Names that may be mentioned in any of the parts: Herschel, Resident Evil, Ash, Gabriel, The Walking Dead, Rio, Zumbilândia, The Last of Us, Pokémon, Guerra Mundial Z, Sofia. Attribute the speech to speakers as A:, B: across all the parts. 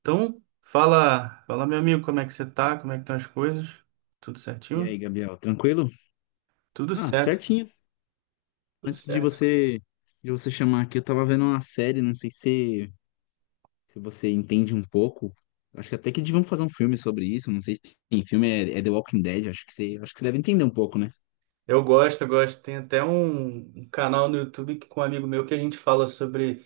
A: Então, fala meu amigo, como é que você tá? Como é que estão as coisas? Tudo
B: E
A: certinho?
B: aí, Gabriel, tranquilo?
A: Tudo
B: Ah,
A: certo,
B: certinho.
A: tudo
B: Antes de
A: certo.
B: você chamar aqui, eu tava vendo uma série, não sei se você entende um pouco. Acho que até que deviam fazer um filme sobre isso, não sei se tem filme, é The Walking Dead, acho que você deve entender um pouco, né?
A: Eu gosto. Tem até um canal no YouTube que, com um amigo meu que a gente fala sobre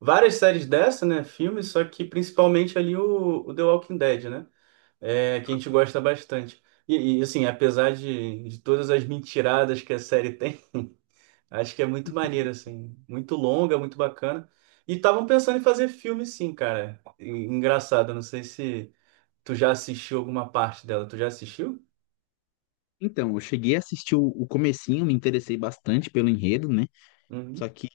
A: várias séries dessa, né? Filmes, só que principalmente ali o The Walking Dead, né? É, que a gente gosta bastante. E, assim, apesar de todas as mentiradas que a série tem, acho que é muito maneiro, assim. Muito longa, muito bacana. E estavam pensando em fazer filme, sim, cara. Engraçado, eu não sei se tu já assistiu alguma parte dela. Tu já assistiu?
B: Então, eu cheguei a assistir o comecinho, me interessei bastante pelo enredo, né? Só
A: Uhum.
B: que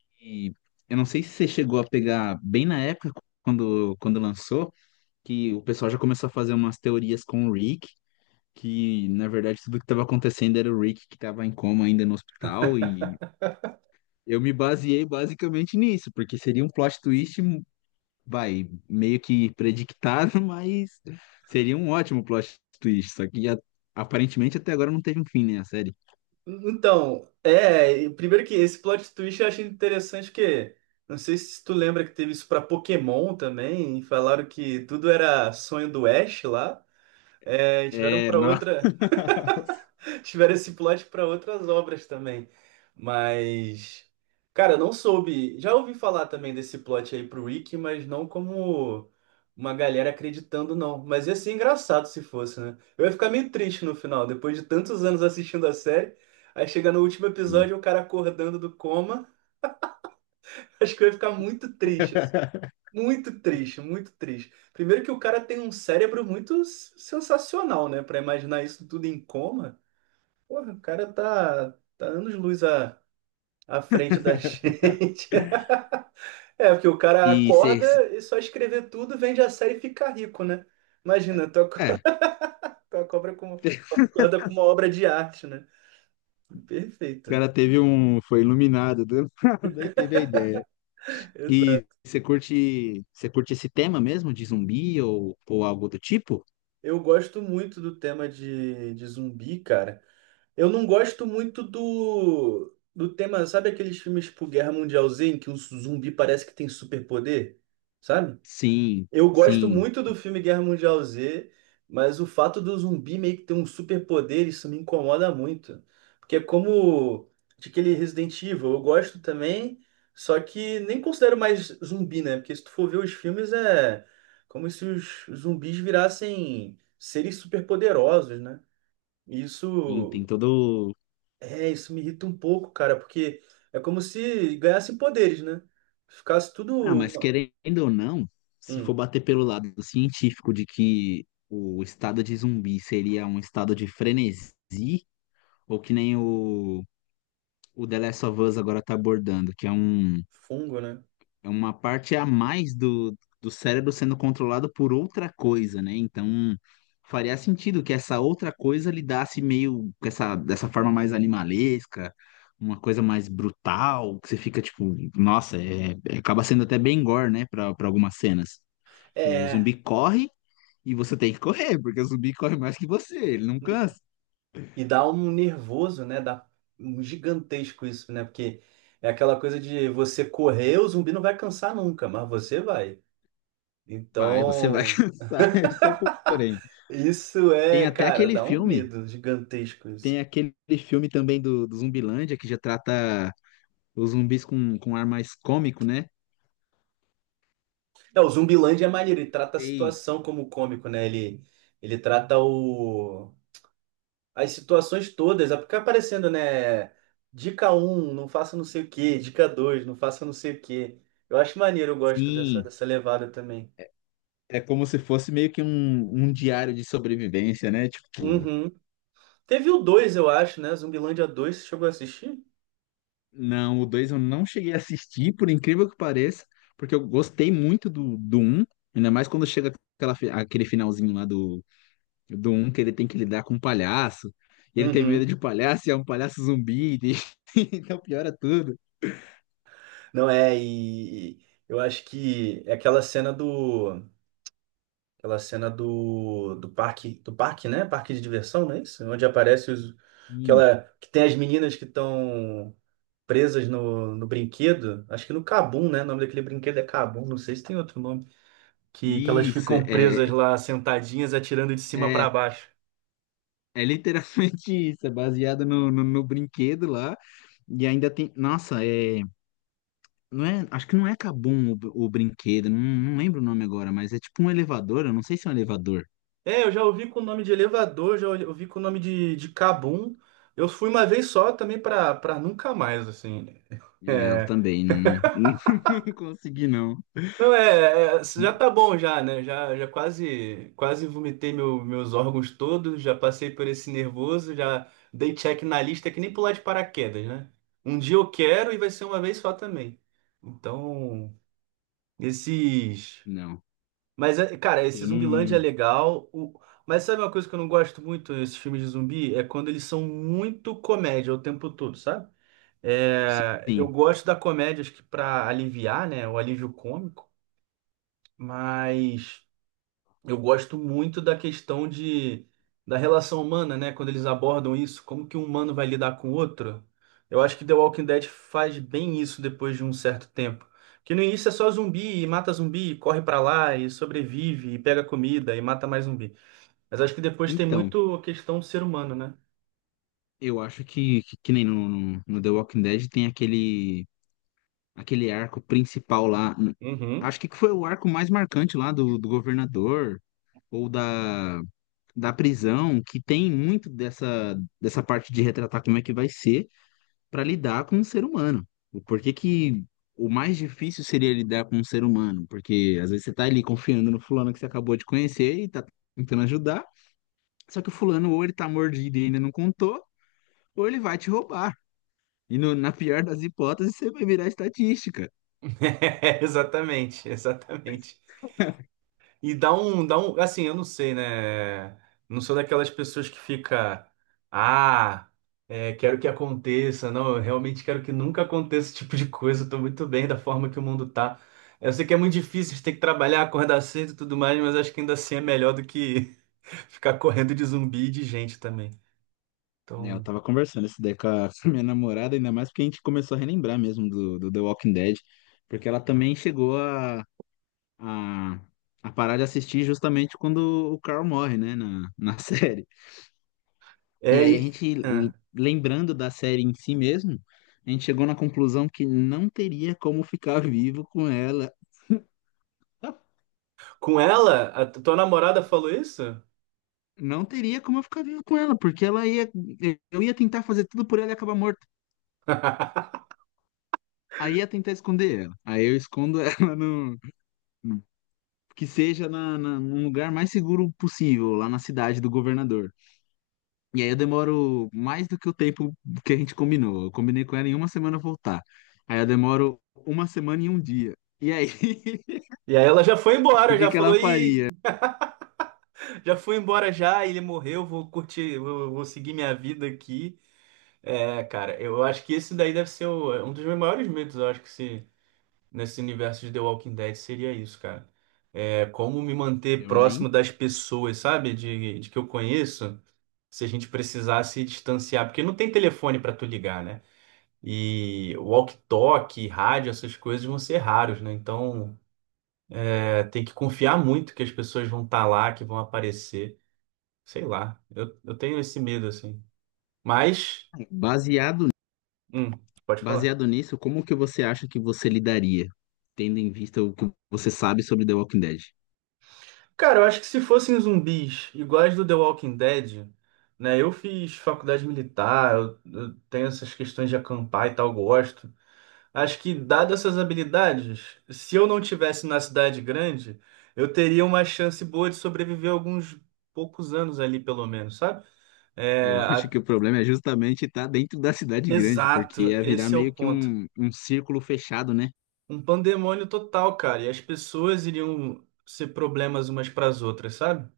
B: eu não sei se você chegou a pegar bem na época, quando lançou, que o pessoal já começou a fazer umas teorias com o Rick, que na verdade tudo que estava acontecendo era o Rick que estava em coma ainda no hospital e eu me baseei basicamente nisso, porque seria um plot twist, vai, meio que predictado, mas seria um ótimo plot twist, só que aparentemente até agora não teve um fim, né, a série.
A: Então, é. Primeiro que esse plot twist eu achei interessante, porque não sei se tu lembra que teve isso pra Pokémon também. E falaram que tudo era sonho do Ash lá. É, e tiveram
B: É,
A: pra
B: nossa.
A: outra. Tiveram esse plot para outras obras também. Mas, cara, eu não soube. Já ouvi falar também desse plot aí pro Wiki, mas não como uma galera acreditando, não. Mas ia ser engraçado se fosse, né? Eu ia ficar meio triste no final, depois de tantos anos assistindo a série. Aí chega no último
B: E
A: episódio, o cara acordando do coma. Acho que eu ia ficar muito triste, assim. Muito triste, muito triste. Primeiro que o cara tem um cérebro sensacional, né? Pra imaginar isso tudo em coma. Porra, tá anos-luz à frente da gente. É, porque o cara
B: se,
A: acorda
B: se-
A: e só escrever tudo, vende a série e fica rico, né? Imagina, tu acorda,
B: é,
A: tu acorda com, acorda com uma obra de arte, né?
B: o
A: Perfeito.
B: cara teve um, foi iluminado do nada e teve a ideia. E
A: Exato.
B: você curte esse tema mesmo de zumbi ou algo do tipo?
A: Eu gosto muito do tema de zumbi, cara. Eu não gosto muito do tema, sabe aqueles filmes tipo Guerra Mundial Z, em que um zumbi parece que tem superpoder? Sabe?
B: Sim,
A: Eu gosto
B: sim,
A: muito do filme Guerra Mundial Z, mas o fato do zumbi meio que ter um superpoder, isso me incomoda muito. Porque é como de aquele Resident Evil, eu gosto também, só que nem considero mais zumbi, né? Porque se tu for ver os filmes, é como se os zumbis virassem seres superpoderosos, né? E
B: sim, tem
A: Isso,
B: todo.
A: isso me irrita um pouco, cara, porque é como se ganhassem poderes, né? Ficasse tudo
B: Ah, mas
A: uma-
B: querendo ou não, se for
A: um
B: bater pelo lado científico de que o estado de zumbi seria um estado de frenesi, ou que nem o The Last of Us agora tá abordando, que é um.
A: fungo, né?
B: É uma parte a mais do cérebro sendo controlado por outra coisa, né? Então, faria sentido que essa outra coisa lidasse meio com essa, dessa forma mais animalesca, uma coisa mais brutal, que você fica tipo, nossa, acaba sendo até bem gore, né, para algumas cenas. Que o
A: É.
B: zumbi corre e você tem que correr, porque o zumbi corre mais que você, ele não cansa.
A: E dá um nervoso, né? Dá um gigantesco isso, né? Porque é aquela coisa de você correr, o zumbi não vai cansar nunca, mas você vai.
B: Vai, você vai
A: Então,
B: cansar, esse é o porém.
A: isso
B: Tem
A: é,
B: até
A: cara,
B: aquele
A: dá um
B: filme,
A: medo gigantesco
B: tem
A: isso.
B: aquele filme também do Zumbilândia que já trata os zumbis com ar mais cômico, né?
A: É, o Zumbilândia é maneiro, ele trata a
B: Ei,
A: situação como cômico, né? Ele trata as situações todas, é porque fica aparecendo, né? Dica um, não faça não sei o quê. Dica 2, não faça não sei o quê. Eu acho maneiro, eu gosto dessa,
B: sim.
A: dessa levada também.
B: É como se fosse meio que um diário de sobrevivência, né? Tipo,
A: Uhum. Teve o 2, eu acho, né? Zumbilândia 2, você chegou a assistir?
B: não, o dois eu não cheguei a assistir, por incrível que pareça, porque eu gostei muito do um ainda mais quando chega aquele finalzinho lá do um que ele tem que lidar com um palhaço, e ele tem medo
A: Uhum.
B: de palhaço, e é um palhaço zumbi, então piora tudo.
A: Não é, e eu acho que é aquela cena do. Aquela cena do, do parque, né? Parque de diversão, não é isso? Onde aparece os,
B: Hum.
A: aquela, que tem as meninas que estão presas no brinquedo. Acho que no Cabum, né? O nome daquele brinquedo é Cabum, não sei se tem outro nome. Que elas
B: Isso,
A: ficam
B: é, é,
A: presas lá, sentadinhas, atirando de cima para
B: é.
A: baixo.
B: É literalmente isso, é baseada no brinquedo lá. E ainda tem. Nossa, é. Não é, acho que não é Kabum o brinquedo, não, não lembro o nome agora, mas é tipo um elevador, eu não sei se é um elevador.
A: É, eu já ouvi com o nome de elevador, já ouvi com o nome de cabum. Eu fui uma vez só também pra nunca mais, assim.
B: É, eu
A: É,
B: também não, não consegui, não.
A: não é, é, já tá bom já, né? Já quase quase meus órgãos todos, já passei por esse nervoso, já dei check na lista que nem pular de paraquedas, né? Um dia eu quero e vai ser uma vez só também. Então, esses…
B: Não,
A: Mas, cara, esse
B: eu
A: Zumbilândia é
B: não.
A: legal. O… Mas sabe uma coisa que eu não gosto muito nesses filmes de zumbi? É quando eles são muito comédia o tempo todo, sabe? É, eu
B: Sim.
A: gosto da comédia, acho que pra aliviar, né? O alívio cômico. Mas. Eu gosto muito da questão de, da relação humana, né? Quando eles abordam isso, como que um humano vai lidar com o outro. Eu acho que The Walking Dead faz bem isso depois de um certo tempo. Que no início é só zumbi, e mata zumbi, e corre pra lá, e sobrevive, e pega comida, e mata mais zumbi. Mas acho que depois tem
B: Então,
A: muito a questão do ser humano, né?
B: eu acho que nem no The Walking Dead tem aquele, aquele arco principal lá.
A: Uhum.
B: Acho que foi o arco mais marcante lá do governador, ou da prisão, que tem muito dessa, dessa parte de retratar como é que vai ser para lidar com um ser humano. O porquê que o mais difícil seria lidar com um ser humano? Porque às vezes você tá ali confiando no fulano que você acabou de conhecer e tá tentando ajudar, só que o fulano ou ele tá mordido e ainda não contou, ou ele vai te roubar. E na pior das hipóteses, você vai virar estatística.
A: Exatamente, exatamente. E dá um, assim, eu não sei, né? Não sou daquelas pessoas que fica, ah, é, quero que aconteça. Não, eu realmente quero que nunca aconteça esse tipo de coisa. Eu tô muito bem da forma que o mundo tá. Eu sei que é muito difícil, a gente tem que trabalhar, acordar cedo e tudo mais, mas acho que ainda assim é melhor do que ficar correndo de zumbi e de gente também.
B: É, eu
A: Então,
B: tava conversando isso daí com a com a minha namorada, ainda mais porque a gente começou a relembrar mesmo do The Walking Dead, porque ela também chegou a, a parar de assistir justamente quando o Carl morre, né, na série. E
A: é,
B: aí a
A: e,
B: gente,
A: ah.
B: lembrando da série em si mesmo, a gente chegou na conclusão que não teria como ficar vivo com ela.
A: Com ela, a tua namorada falou isso?
B: Não teria como eu ficar vivo com ela, porque ela ia. Eu ia tentar fazer tudo por ela e acabar morto. Aí ia tentar esconder ela. Aí eu escondo ela no. Que seja num lugar mais seguro possível, lá na cidade do governador. E aí eu demoro mais do que o tempo que a gente combinou. Eu combinei com ela em uma semana voltar. Aí eu demoro uma semana e um dia. E aí,
A: E aí ela já foi
B: o
A: embora,
B: que
A: já
B: que
A: falou,
B: ela
A: e
B: faria?
A: já fui embora já, ele morreu, vou curtir, vou seguir minha vida aqui. É, cara, eu acho que esse daí deve ser é um dos meus maiores medos, eu acho que se, nesse universo de The Walking Dead seria isso, cara. É como me manter
B: Eu
A: próximo
B: nem.
A: das pessoas, sabe? De que eu conheço, se a gente precisar se distanciar, porque não tem telefone pra tu ligar, né? E walkie-talkie, rádio, essas coisas vão ser raros, né? Então, é, tem que confiar muito que as pessoas vão estar lá, que vão aparecer. Sei lá, eu tenho esse medo, assim. Mas,
B: Baseado,
A: hum, pode falar.
B: baseado nisso, como que você acha que você lidaria, tendo em vista o que você sabe sobre The Walking Dead?
A: Cara, eu acho que se fossem zumbis iguais do The Walking Dead, né? Eu fiz faculdade militar, eu tenho essas questões de acampar e tal, gosto. Acho que, dadas essas habilidades, se eu não tivesse na cidade grande, eu teria uma chance boa de sobreviver alguns poucos anos ali, pelo menos, sabe? É,
B: Eu acho
A: a-
B: que o problema é justamente estar dentro da cidade grande, porque
A: Exato,
B: ia virar
A: esse é o
B: meio que
A: ponto.
B: um círculo fechado, né?
A: Um pandemônio total, cara, e as pessoas iriam ser problemas umas para as outras, sabe?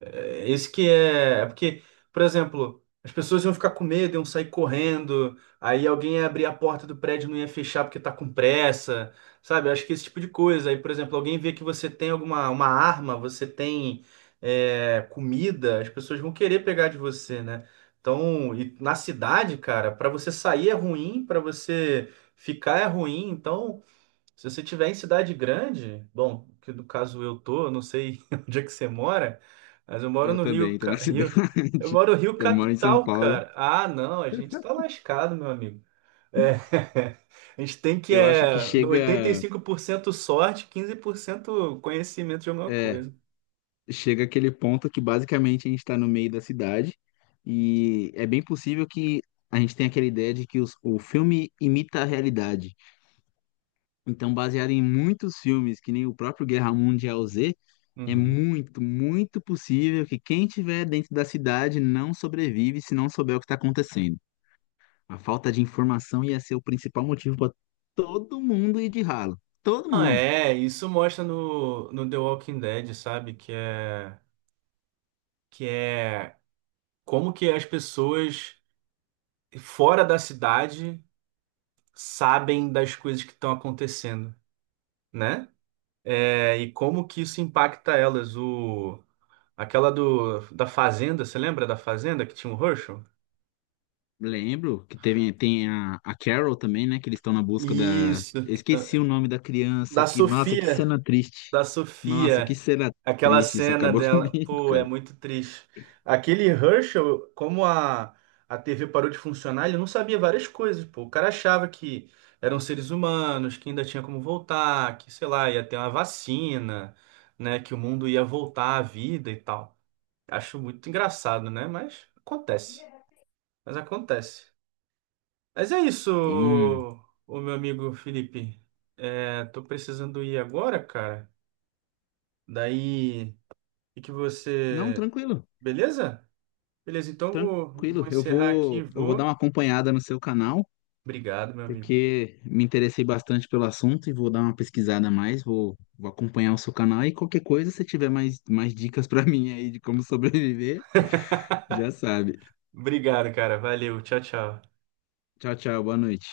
A: É, Esse que é, é porque, por exemplo, as pessoas iam ficar com medo, iam sair correndo, aí alguém ia abrir a porta do prédio e não ia fechar porque tá com pressa, sabe? Eu acho que esse tipo de coisa. Aí, por exemplo, alguém vê que você tem alguma uma arma, você tem é, comida, as pessoas vão querer pegar de você, né? Então, e na cidade, cara, pra você sair é ruim, pra você ficar é ruim, então se você tiver em cidade grande, bom, que no caso eu tô, eu não sei onde é que você mora, mas eu moro
B: Eu
A: no
B: também
A: Rio,
B: estou na
A: Ca- Rio, eu
B: cidade.
A: moro no Rio
B: Eu moro em São
A: Capital,
B: Paulo.
A: cara. Ah, não, a gente tá lascado, meu amigo. É, a gente tem que
B: Eu acho que
A: é no
B: chega.
A: 85% sorte, 15% conhecimento de alguma
B: É
A: coisa.
B: chega aquele ponto que basicamente a gente está no meio da cidade e é bem possível que a gente tenha aquela ideia de que o filme imita a realidade. Então, baseado em muitos filmes, que nem o próprio Guerra Mundial Z, é
A: Uhum.
B: muito, muito possível que quem estiver dentro da cidade não sobrevive se não souber o que está acontecendo. A falta de informação ia ser o principal motivo para todo mundo ir de ralo. Todo
A: Ah,
B: mundo.
A: é, isso mostra no The Walking Dead, sabe? Que é como que as pessoas fora da cidade sabem das coisas que estão acontecendo, né? É, e como que isso impacta elas. O, aquela do, da Fazenda, você lembra da Fazenda que tinha o Herschel?
B: Lembro que teve, tem a Carol também, né? Que eles estão na busca da.
A: Isso,
B: Eu
A: que
B: esqueci
A: tá-
B: o nome da criança
A: da
B: que. Nossa, que
A: Sofia
B: cena triste.
A: da
B: Nossa, que
A: Sofia,
B: cena
A: aquela
B: triste. Isso
A: cena
B: acabou
A: dela,
B: comigo,
A: pô, é
B: cara.
A: muito triste. Aquele Herschel, como a TV parou de funcionar, ele não sabia várias coisas, pô. O cara achava que eram seres humanos, que ainda tinha como voltar, que, sei lá, ia ter uma vacina, né, que o mundo ia voltar à vida e tal. Acho muito engraçado, né? Mas acontece. Mas acontece. Mas é isso,
B: Eu não.
A: o meu amigo Felipe. É, tô precisando ir agora, cara. Daí e que
B: Não,
A: você.
B: tranquilo.
A: Beleza? Beleza, então vou, vou
B: Tranquilo.
A: encerrar aqui,
B: Eu vou dar
A: vou.
B: uma acompanhada no seu canal,
A: Obrigado, meu amigo.
B: porque me interessei bastante pelo assunto e vou dar uma pesquisada a mais. Vou acompanhar o seu canal e qualquer coisa, se tiver mais, mais dicas pra mim aí de como sobreviver, já sabe.
A: Obrigado, cara. Valeu. Tchau, tchau.
B: Tchau, tchau. Boa noite.